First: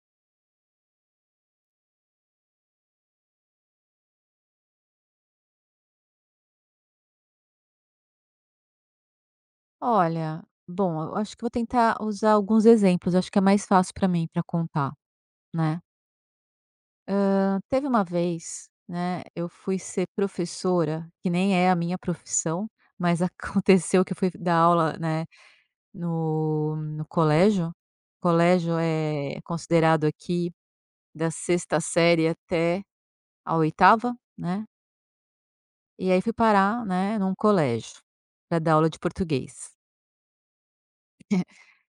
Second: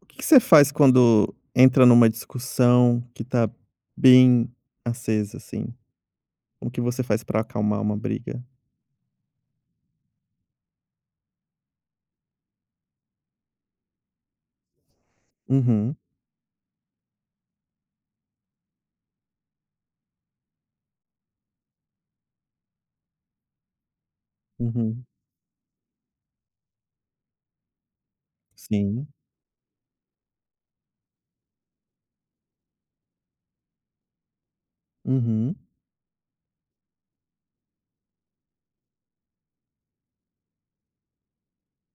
O que que você faz quando entra numa discussão que tá bem acesa, assim? O que você faz pra acalmar uma briga? Olha, bom, eu acho que vou tentar usar alguns exemplos, acho que é mais fácil para mim para contar, né. Uhum. Teve uma vez, né, eu fui ser professora, que nem é a minha profissão, mas aconteceu que eu fui dar aula, Uhum. né, no colégio. Colégio Sim. é considerado aqui da sexta série até a oitava, né, Uhum. e aí fui parar, né, num colégio para dar aula de português.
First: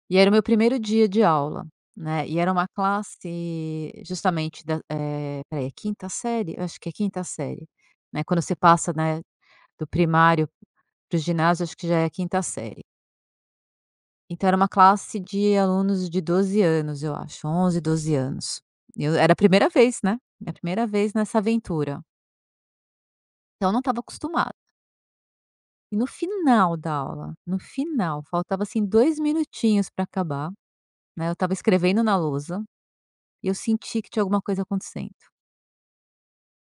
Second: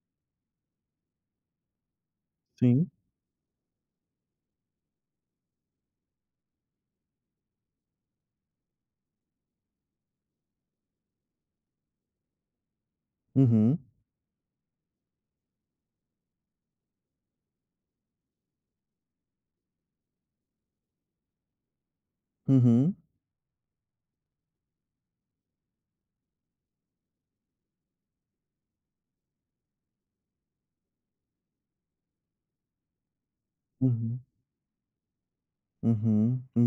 E era o meu primeiro dia de aula, né, e era uma Sim. classe justamente espera, é quinta série? Eu acho que é quinta série, né, quando você passa, né, do primário para o ginásio, acho que já é quinta série. Uhum. Então era uma classe de alunos de 12 anos, eu acho, 11, 12 anos. Eu era a primeira vez, né, minha primeira vez nessa aventura, Uhum. então eu não estava acostumada. E no final da aula, no final, faltava, assim, 2 minutinhos para acabar, né, eu estava escrevendo na lousa. E eu senti que Uhum. tinha alguma coisa acontecendo, Uhum. Um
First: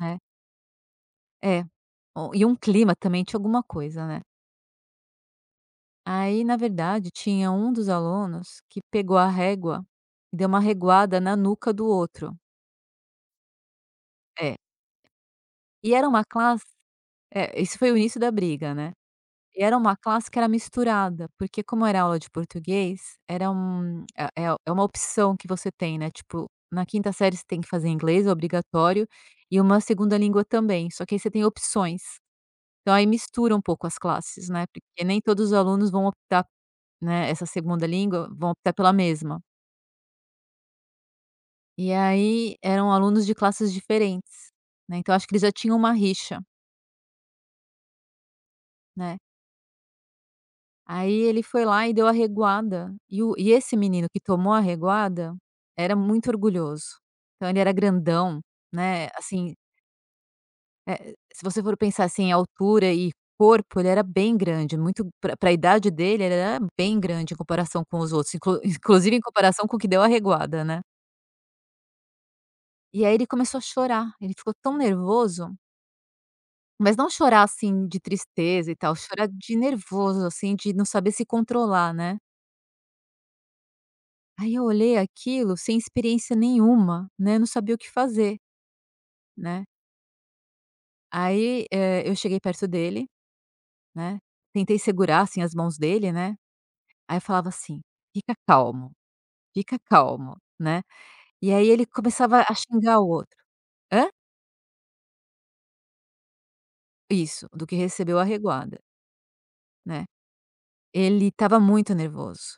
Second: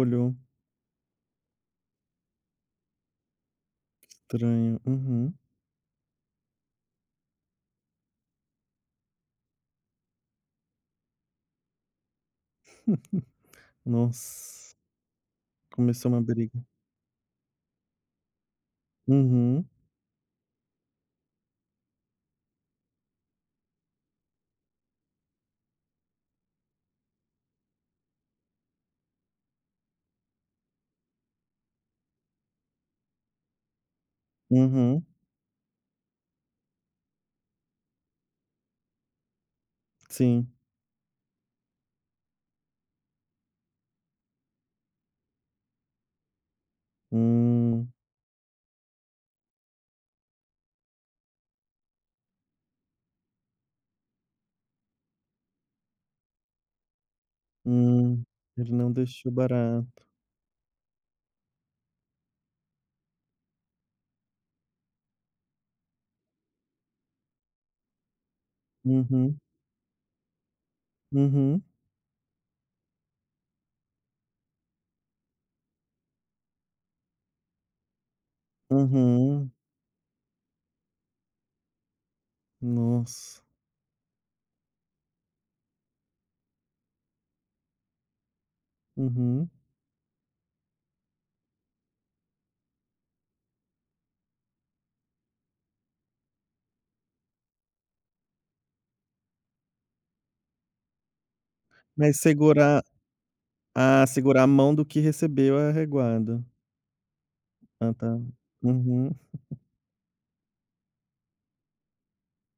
né. É. O e um clima também, tinha alguma coisa, né. estranho, uhum. Aí, na verdade, tinha um dos alunos que pegou a régua e deu uma reguada na nuca do outro. É. Nossa, E era começou uma uma briga. classe, é, esse foi o início da briga, né. E Uhum. era uma classe que era misturada, porque como era aula de português, era uma opção que você tem, né, tipo, na quinta série você tem que fazer inglês, é obrigatório, e uma segunda língua também, só que aí você tem opções. Então aí mistura um pouco as classes, né, Uhum. porque nem todos os alunos vão optar, né, essa segunda língua, vão optar pela mesma. Sim. E aí eram alunos de classes diferentes, né, então acho que eles já tinham uma rixa, Hum. né. Aí ele foi lá e deu a reguada, e o e esse menino que tomou a reguada, era muito orgulhoso. Então ele era Hum, grandão, ele não né, deixou assim. barato. Eh, se você for pensar, assim, em altura e corpo, ele era bem grande, muito para a idade dele, ele era bem grande em comparação com os outros, inclu inclusive em Uhum. comparação com o que deu a reguada, né. Uhum. E aí ele começou a chorar, ele ficou tão nervoso, mas não chorar, assim, de tristeza e tal, chorar Uhum. de nervoso, assim, de não saber se controlar, né. Nossa, Aí eu olhei aquilo sem experiência nenhuma, né, não sabia o que fazer, uhum. né. Aí, eu cheguei perto dele, né, tentei segurar, assim, as mãos dele, né. Aí eu falava assim: "Fica calmo, fica calmo", né. E aí ele Mas começava a segurar xingar o outro. Hã? segurar a mão do que recebeu é reguada. Isso, do que Ah, recebeu tá. a reguada, Uhum. né. Ele estava muito nervoso,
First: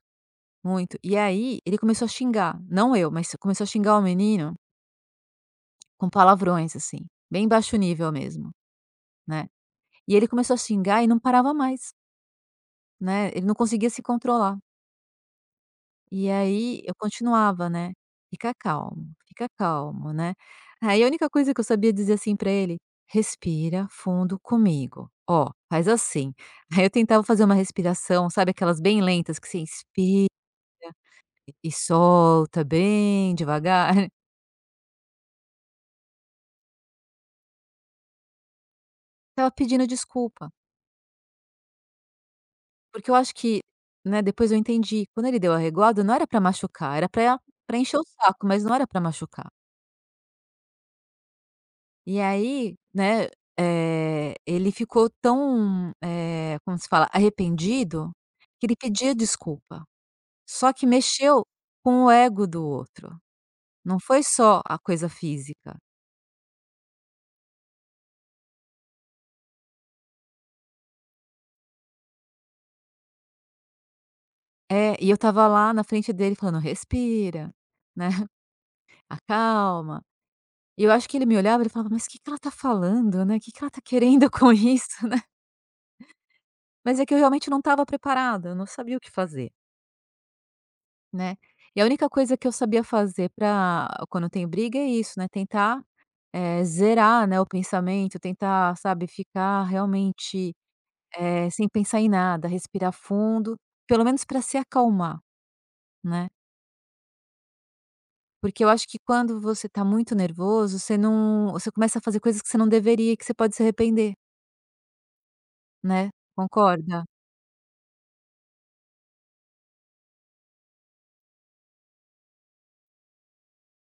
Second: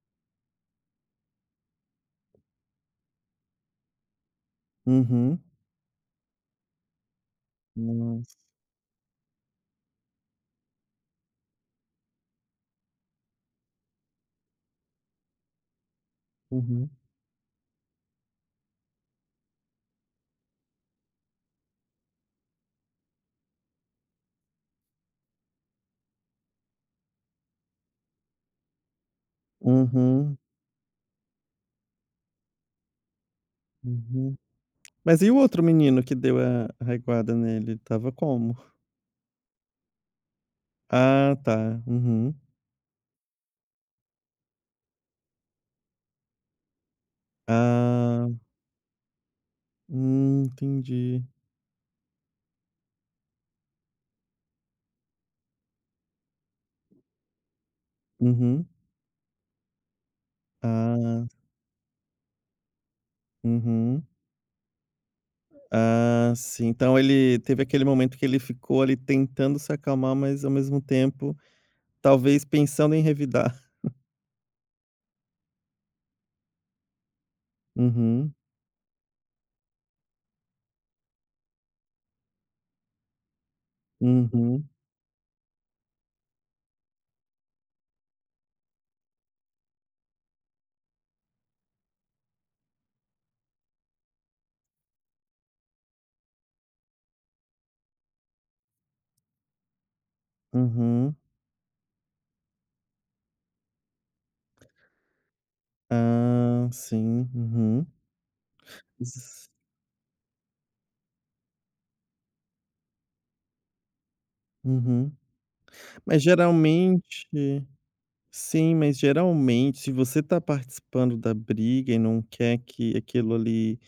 muito. E aí ele começou a xingar, não eu, mas começou a xingar o menino Uhum. com palavrões, assim, bem baixo nível Nossa. mesmo, né. E ele começou a xingar e não parava mais, né, ele não conseguia se controlar. E aí Uhum. eu continuava, né, fica calmo", né. Aí a única coisa que eu sabia dizer, assim, pra ele: "Respira fundo comigo, ó, faz assim". Aí eu tentava fazer uma respiração, sabe aquelas bem lentas que você inspira Uhum. e solta bem devagar. Uhum. Mas e o outro menino que deu a reguada nele, tava como? Estava pedindo desculpa, Ah, tá. Uhum. porque eu acho que, né, depois eu entendi, quando ele deu a reguada não era pra machucar, era pra encher o Ah, saco, mas não era pra machucar. Entendi. E aí, né, ele ficou tão, como se fala? Arrependido, que Uhum. ele pedia desculpa. Só que Ah, mexeu com o ego do outro, não uhum. foi só a coisa física. Ah, sim. Então ele teve aquele momento que ele ficou ali tentando se acalmar, mas ao mesmo tempo, talvez pensando em revidar. É, e eu estava lá na frente dele falando: "Respira, né, Uhum. acalma". E eu acho que ele me olhava, ele falava: "Mas o que que ela tá falando, né? O que que ela tá querendo com Uhum. isso?" Mas é que eu realmente não estava preparada, eu não sabia o que fazer. Né. E a única coisa que eu sabia fazer para quando tem briga é isso, né, tentar, zerar, né, o pensamento, tentar, sabe, ficar realmente, Uhum. Sem pensar em nada, respirar fundo, pelo menos para se acalmar, né. Ah, sim, uhum. Porque eu acho que quando S você tá muito nervoso, você não você começa a fazer coisas que você não deveria, que você pode se arrepender, uhum. né, Mas concorda? geralmente sim, mas geralmente se você está participando da briga e não quer que aquilo ali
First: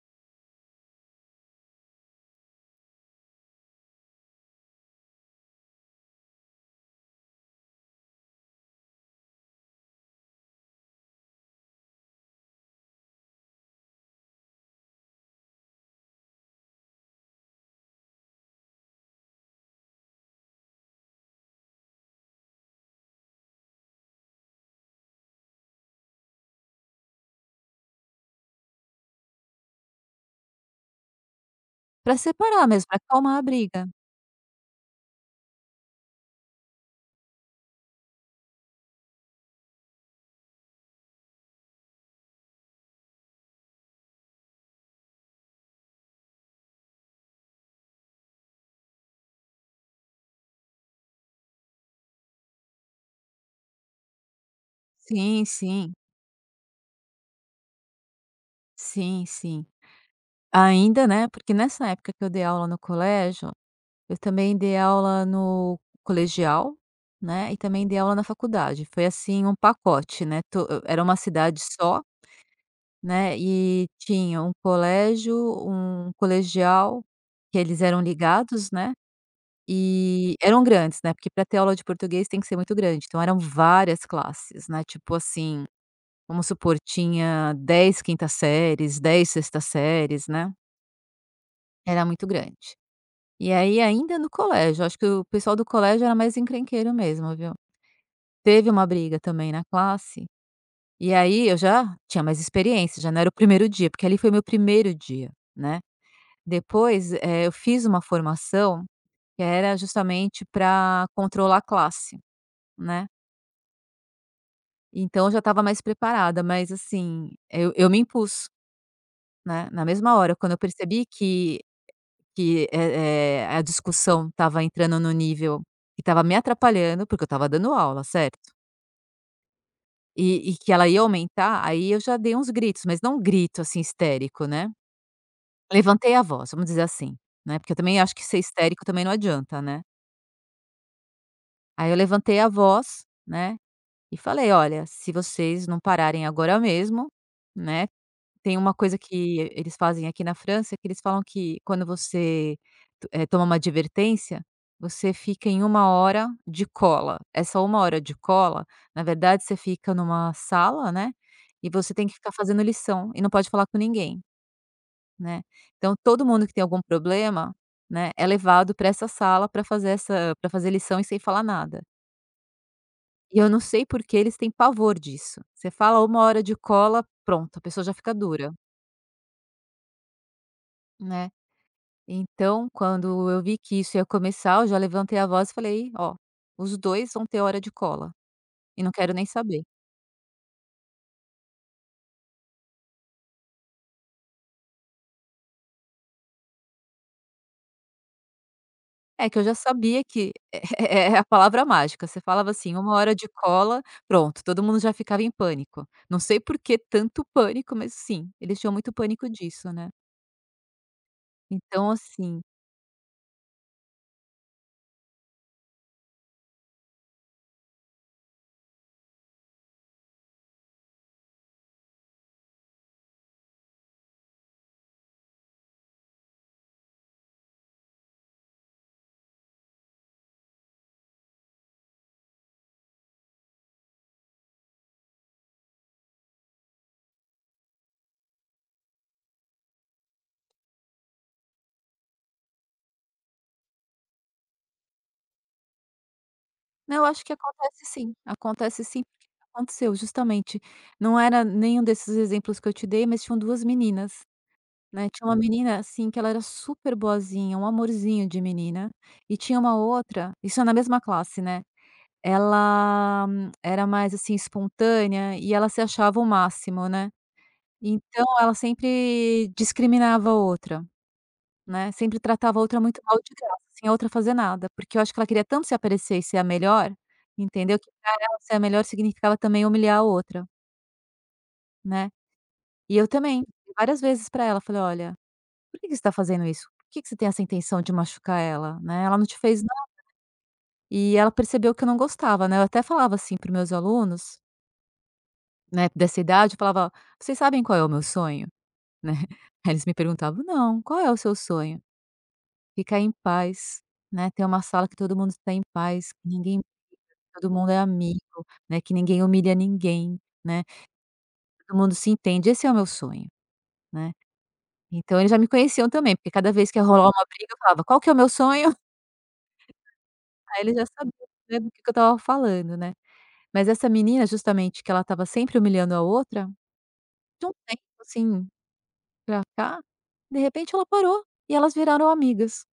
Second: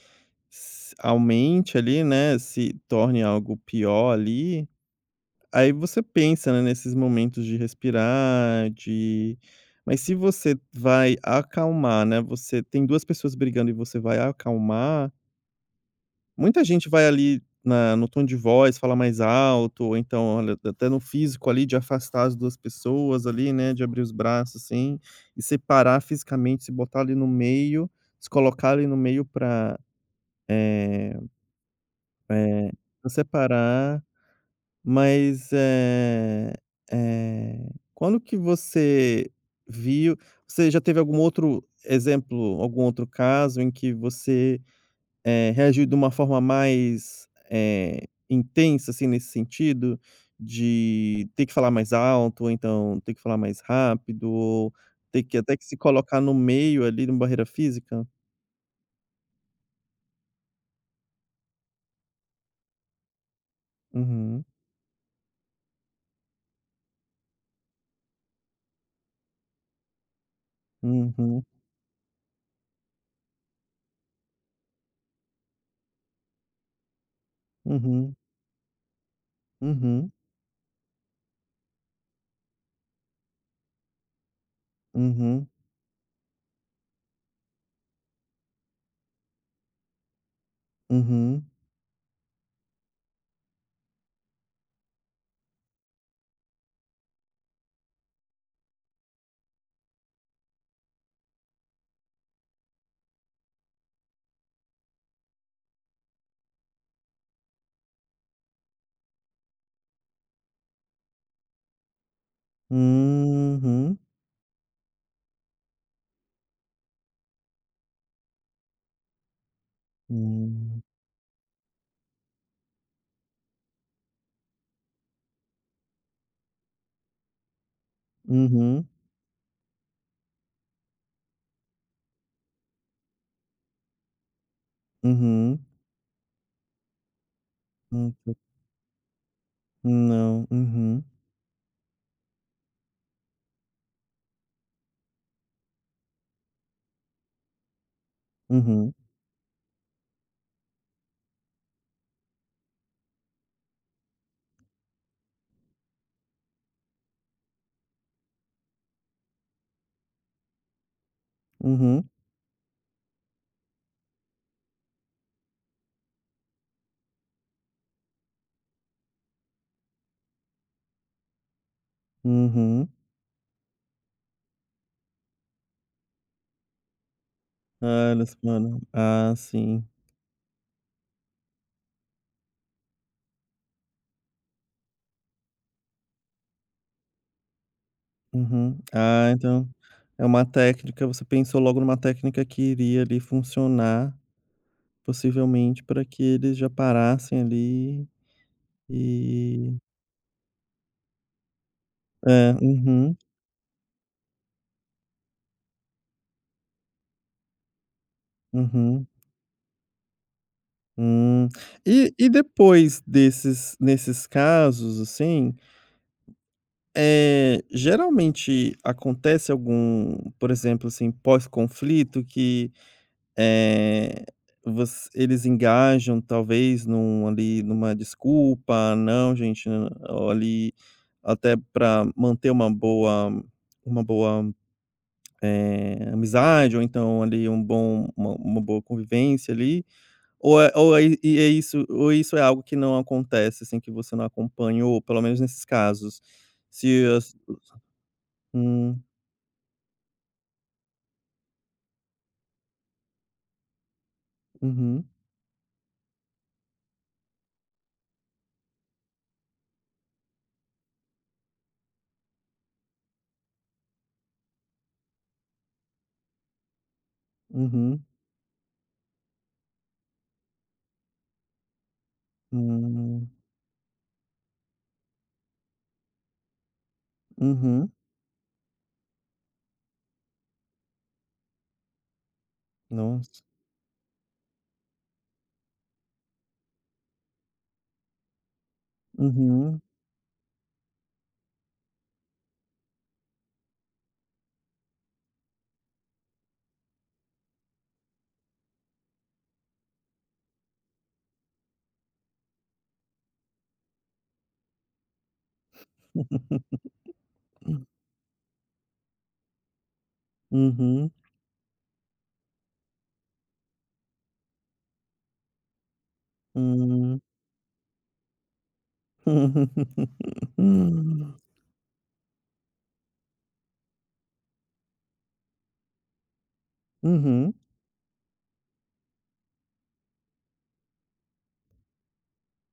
s aumente ali, né, se torne algo pior ali, aí você pensa, né, nesses momentos de respirar, de mas se você vai acalmar, né, você tem 2 pessoas brigando e você vai acalmar. Muita gente vai ali na no tom de voz, fala mais alto, ou então, olha, até no físico ali de afastar as 2 pessoas ali, né, de abrir os braços, assim, e separar fisicamente, se botar ali no meio, se colocar ali no meio pra, eh Pra separar eh, mesmo, para pra acalmar a briga. separar, mas, eh, quando que você viu você já teve algum outro exemplo, algum outro caso em que você reagiu de uma forma mais, intensa, assim, nesse sentido, de ter que falar mais alto, ou então ter que falar mais rápido, ou ter que Sim, até que se sim. colocar no meio ali, numa barreira física? Sim, sim. Ainda, né, porque nessa época que eu dei aula no colégio, eu Uhum. também dei aula no colegial, né, e também dei aula na faculdade. Foi assim um pacote, né, to era uma Uhum. cidade só, né, e tinha um colégio, um colegial, que eles eram Uhum. ligados, né, Uhum. e eram grandes, né, porque para ter aula de português tem que ser muito grande, então eram várias classes, né, tipo Uhum. assim, vamos supor, tinha 10 quintas séries, 10 sextas séries, né, Uhum. era muito grande. E aí ainda no colégio, acho que o pessoal do colégio era mais encrenqueiro mesmo, viu. Teve uma briga também na classe, e aí eu já tinha mais experiência, já não era o primeiro dia, porque ali foi meu primeiro dia, né. Depois, eu fiz uma formação que era justamente para controlar a classe, né. Uhum. Então eu já estava mais preparada, mas assim, eu me impus, né, na mesma hora, quando eu Hum. percebi que, a discussão estava entrando no nível que estava me atrapalhando, porque eu estava dando aula, certo? Uhum. E que ela ia aumentar, aí eu já dei uns gritos, mas não um grito, assim, histérico, né. Uhum. Levantei a voz, vamos dizer assim, né, porque eu também acho Hum. que ser histérico também não adianta, né. Não, uhum. Aí eu levantei a voz, né, e falei: "Olha, se vocês não pararem agora mesmo, né. Tem uma Uhum. coisa que eles fazem aqui na França, que eles falam que quando você toma uma advertência, você fica em uma hora de cola. Essa uma hora de cola, na verdade, você fica numa sala, né, e você tem Uhum. que ficar fazendo lição e não pode falar com ninguém, né. Então todo mundo que tem algum problema, né, é levado para essa sala para fazer lição e sem falar nada. Uhum. E eu não sei por que eles têm pavor disso. Você fala uma hora de cola, pronto, a pessoa já Ah, fica elas dura, mano. Ah, sim. né. Então, quando eu vi que isso ia começar, eu já levantei a voz e falei: "Ó, os 2 vão ter hora de cola, Uhum. e não quero nem Ah, saber". então é uma técnica você pensou logo numa técnica que iria ali funcionar, possivelmente, para que eles já parassem ali É que eu já e sabia que é a palavra mágica, você falava é, assim: "Uma hora uhum. de cola", pronto, todo mundo já ficava em pânico. Não sei por que tanto pânico, mas sim, eles tinham muito Uhum. pânico disso, né. Hum. Então E assim, depois desses nesses casos, assim, é geralmente acontece algum, por exemplo, assim, pós-conflito que Eh, voc eles engajam talvez num ali, numa desculpa: "Não gente, hã, olhe", até para manter uma boa, amizade ou então ali um bom uma boa convivência ali, ou é e é isso ou isso é algo que não acontece, assim, que você não acompanhou, pelo menos nesses casos? não, eu Se acho que as acontece sim, hum, porque aconteceu justamente, não era nenhum desses exemplos que eu te dei, mas tinham 2 meninas. uhum. Né, tinha uma menina, assim, que ela era super boazinha, um amorzinho de menina, e tinha uma outra, isso é na mesma classe, né, ela era mais, assim, espontânea e ela se achava o máximo, né, Uhum. então ela sempre discriminava a outra, né, sempre tratava a outra muito mal Hum. de graça, sem a outra fazer nada, porque eu acho que ela queria tanto se aparecer e ser a melhor, entendeu, que Uhum, pra ela ser a melhor significava também humilhar a outra, né, e eu nossa, também, várias vezes para ela, falei: "Olha, por que que você está fazendo isso? Por que que você tem essa intenção de machucar ela, né, ela não te fez uhum. nada". E ela percebeu que eu não gostava, né, eu até falava assim para meus alunos, né, dessa idade, eu falava: "Vocês sabem qual é o meu sonho?", né. Aí eles me perguntavam: "Não, qual é o seu sonho?". "Ficar em paz, né, ter uma sala que todo mundo está em paz, que ninguém, todo mundo é amigo, né, que ninguém humilha ninguém, né, Uhum. todo mundo se entende, esse é o meu sonho", né. Então eles já me conheciam também, porque cada vez que ia rolar Hum. uma briga eu falava: "Qual que é o meu sonho?". Aí ele já sabia, né, do que eu estava falando, né. Mas essa menina, justamente, que ela estava sempre humilhando a outra, de um Uhum. tempo, assim, pra cá, de repente ela parou e elas viraram amigas,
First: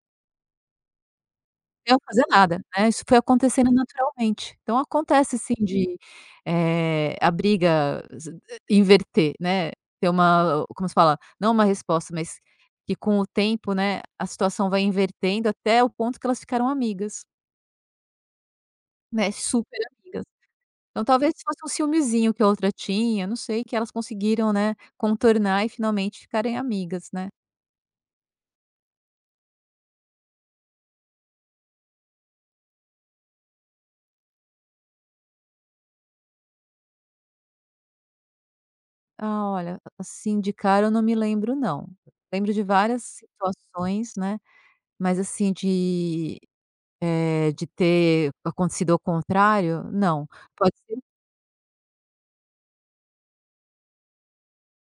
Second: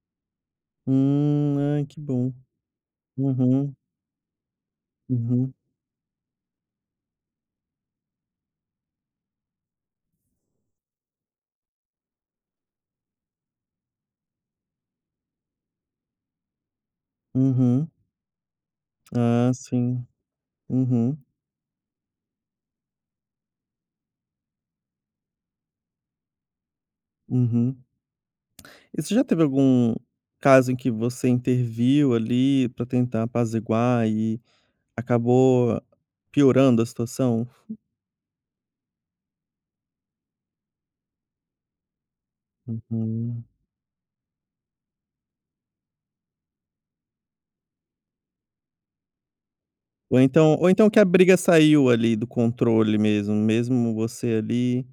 Ai, sem eu que fazer bom. nada, né, isso foi acontecendo Uhum. naturalmente. Então acontece Uhum. sim de, a briga, inverter, né, ter uma, como se fala? Não uma resposta, mas que com o tempo, né, a situação vai invertendo até o ponto que elas ficaram amigas, Uhum. né, Ah, super sim. amigas. Então Uhum. talvez fosse um ciúmezinho que a outra tinha, não sei, que elas conseguiram, né, contornar e finalmente ficarem amigas, né. Uhum. E você já teve algum caso em que você interviu ali para tentar apaziguar e acabou piorando a situação? Ah, olha, assim de cara eu não me lembro não. Lembro de várias Uhum. situações, né, mas assim de, de ter acontecido ao contrário, não. Ou Pode então ser. que a briga saiu ali do controle mesmo, mesmo você ali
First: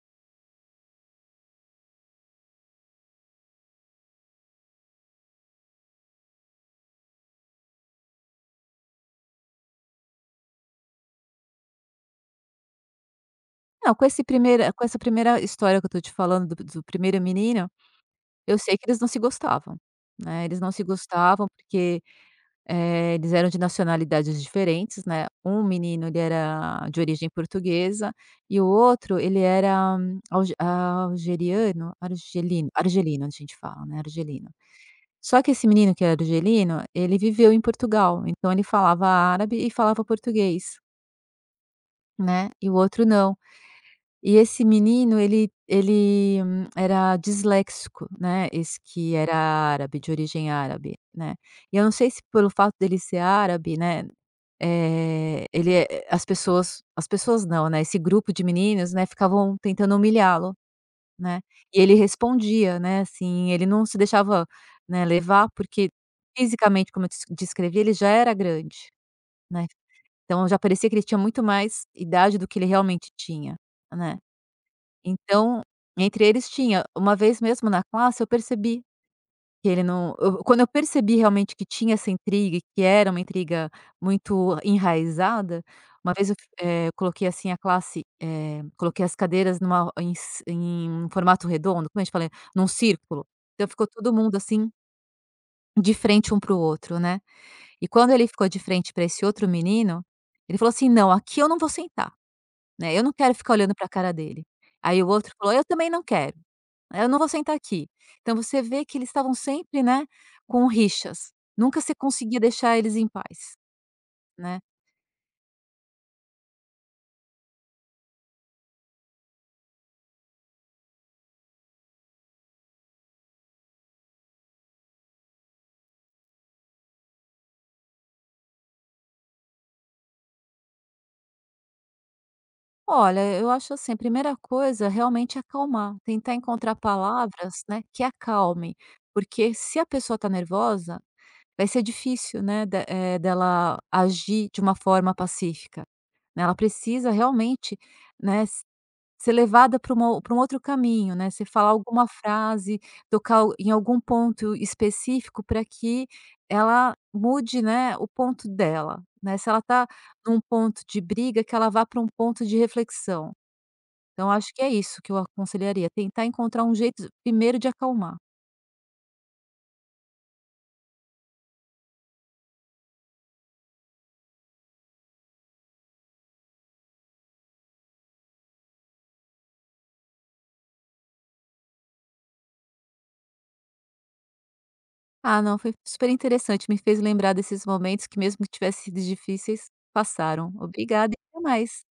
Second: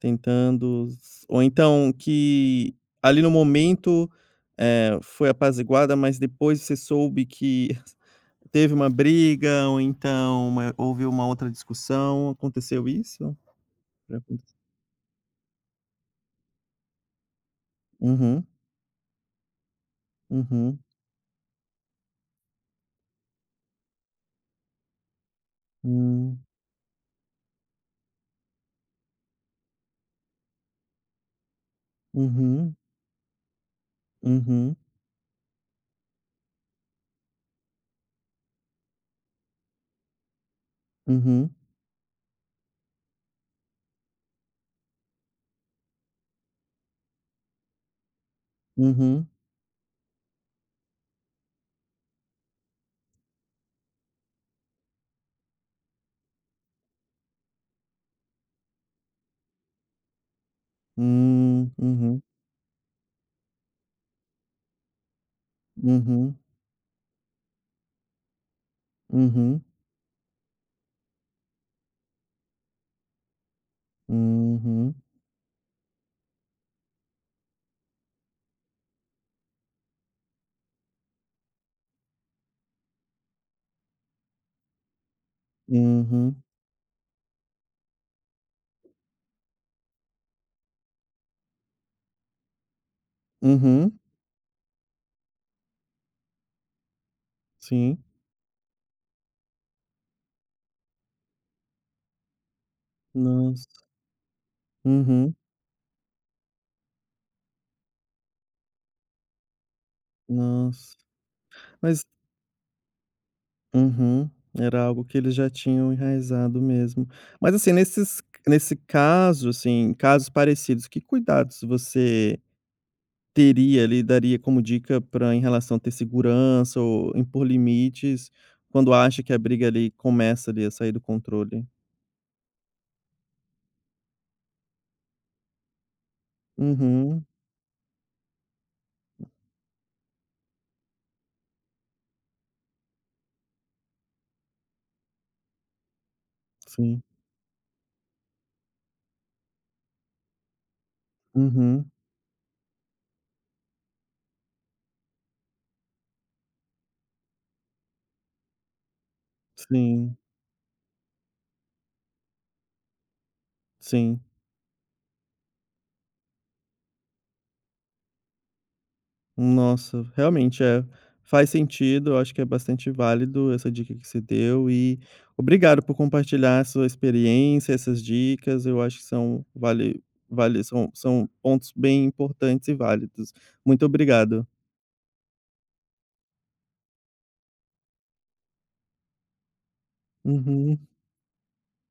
tentando ou então que ali no momento, foi apaziguada, mas depois você soube que teve uma briga ou então uma houve uma outra discussão, aconteceu isso? Não, Já acon com essa primeira história que eu tô te falando do primeiro menino, uhum. eu sei que eles não se gostavam, né, eles não Uhum. se gostavam porque, eh, eles eram de nacionalidades diferentes, né, um menino ele Hum. era de origem portuguesa e o outro ele era algeriano, argelino, Uhum. argelino a gente fala, né, argelino. Uhum. Só que esse menino que era argelino, ele viveu em Portugal, então ele falava árabe e falava português, Uhum. né, e o outro não. E esse menino ele ele era disléxico, né, esse que Uhum. era árabe, de origem árabe, né. E eu não sei se pelo fato dele ser árabe, né, as pessoas não, né, esse grupo de meninos, né, ficavam tentando humilhá-lo, né. Hum. E ele Uhum. respondia, né, assim, ele não se deixava, né, levar, porque Uhum. fisicamente, como eu descrevi, ele já era grande, Uhum. né. Então já parecia que ele tinha muito mais idade do que ele realmente tinha, né. Uhum. Então, entre eles, tinha uma vez mesmo na classe eu percebi que ele não, eu quando eu percebi realmente que tinha essa intriga e que era uma intriga muito enraizada, uma vez eu, Uhum. Coloquei assim a classe, coloquei as cadeiras numa em ci em um formato redondo, como a gente fala? Num círculo, então ficou Uhum. todo mundo assim, de frente um para o outro, né. E Sim. quando ele ficou de frente para esse outro menino, ele falou assim: "Não, aqui eu não vou sentar". Né, eu não quero ficar olhando Nossa. para a cara dele. Aí o outro Uhum, falou: "Eu também não quero, né, eu não vou sentar aqui". Então você vê que eles estavam sempre, né, com nossa. rixas. Nunca se Mas conseguia deixar eles em paz, uhum, né. era algo que eles já tinham enraizado mesmo. Mas, assim, nesses nesse caso, assim, casos parecidos, que cuidados você teria ali, daria como dica para em relação a ter segurança ou impor limites, quando acha que a briga ali começa ali a sair do controle? Olha, eu acho assim, a primeira coisa realmente é acalmar, tentar encontrar Uhum. palavras, né, que acalmem, porque se a pessoa está nervosa, vai ser difícil, né, de, dela agir de uma forma pacífica, né. Ela Sim. precisa realmente, né, ser levada para uma pra um outro caminho, né, você falar Uhum. alguma frase, tocar em algum ponto específico para que ela mude, né, o ponto dela, né, se ela está Sim. num ponto de briga, que ela vá para um ponto de reflexão. Sim. Então acho que é isso que eu aconselharia, tentar encontrar um jeito primeiro de acalmar. Nossa, realmente, é, faz sentido, eu acho que é bastante válido essa dica que você deu e obrigado por compartilhar a sua experiência, essas dicas, eu acho que são vale vale são são pontos bem importantes e válidos. Muito obrigado. Ah, não, foi super interessante, me fez lembrar desses momentos que mesmo que tivessem sido difíceis, passaram. Uhum. Obrigada e até mais.